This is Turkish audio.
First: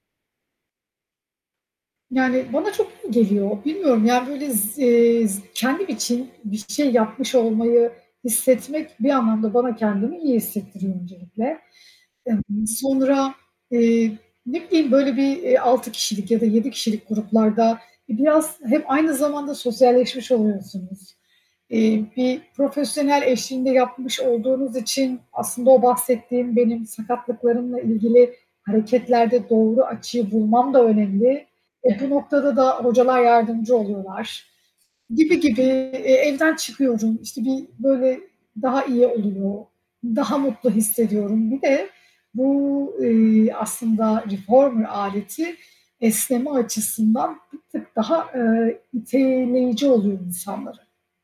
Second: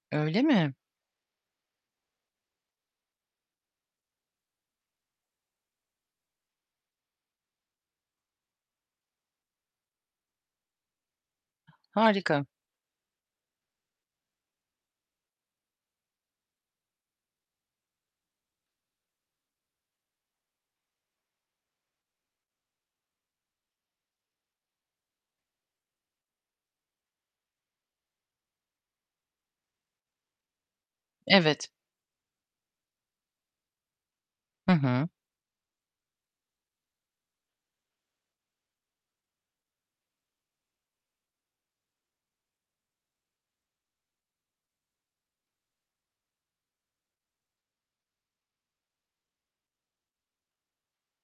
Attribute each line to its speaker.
Speaker 1: Öyle mi?
Speaker 2: Yani bana çok iyi geliyor. Bilmiyorum, yani böyle z eee, z kendim için bir şey yapmış olmayı hissetmek bir anlamda bana kendimi iyi hissettiriyor öncelikle.
Speaker 1: Harika.
Speaker 2: Emm, sonra, eee, ne bileyim, böyle bir, eee, 6 kişilik ya da 7 kişilik gruplarda biraz hem aynı zamanda sosyalleşmiş oluyorsunuz. Eee, bir profesyonel eşliğinde yapmış olduğunuz için aslında o bahsettiğim, benim sakatlıklarımla ilgili hareketlerde doğru açıyı bulmam da önemli.
Speaker 1: Evet.
Speaker 2: E, bu noktada da hocalar yardımcı oluyorlar,
Speaker 1: Hı hı.
Speaker 2: gibi gibi. E, evden çıkıyorum, işte, bir, böyle, daha iyi oluyor, daha mutlu hissediyorum. Bir de bu, eee, aslında reformer aleti esneme açısından bir tık daha, ııı, iteleyici oluyor insanlara.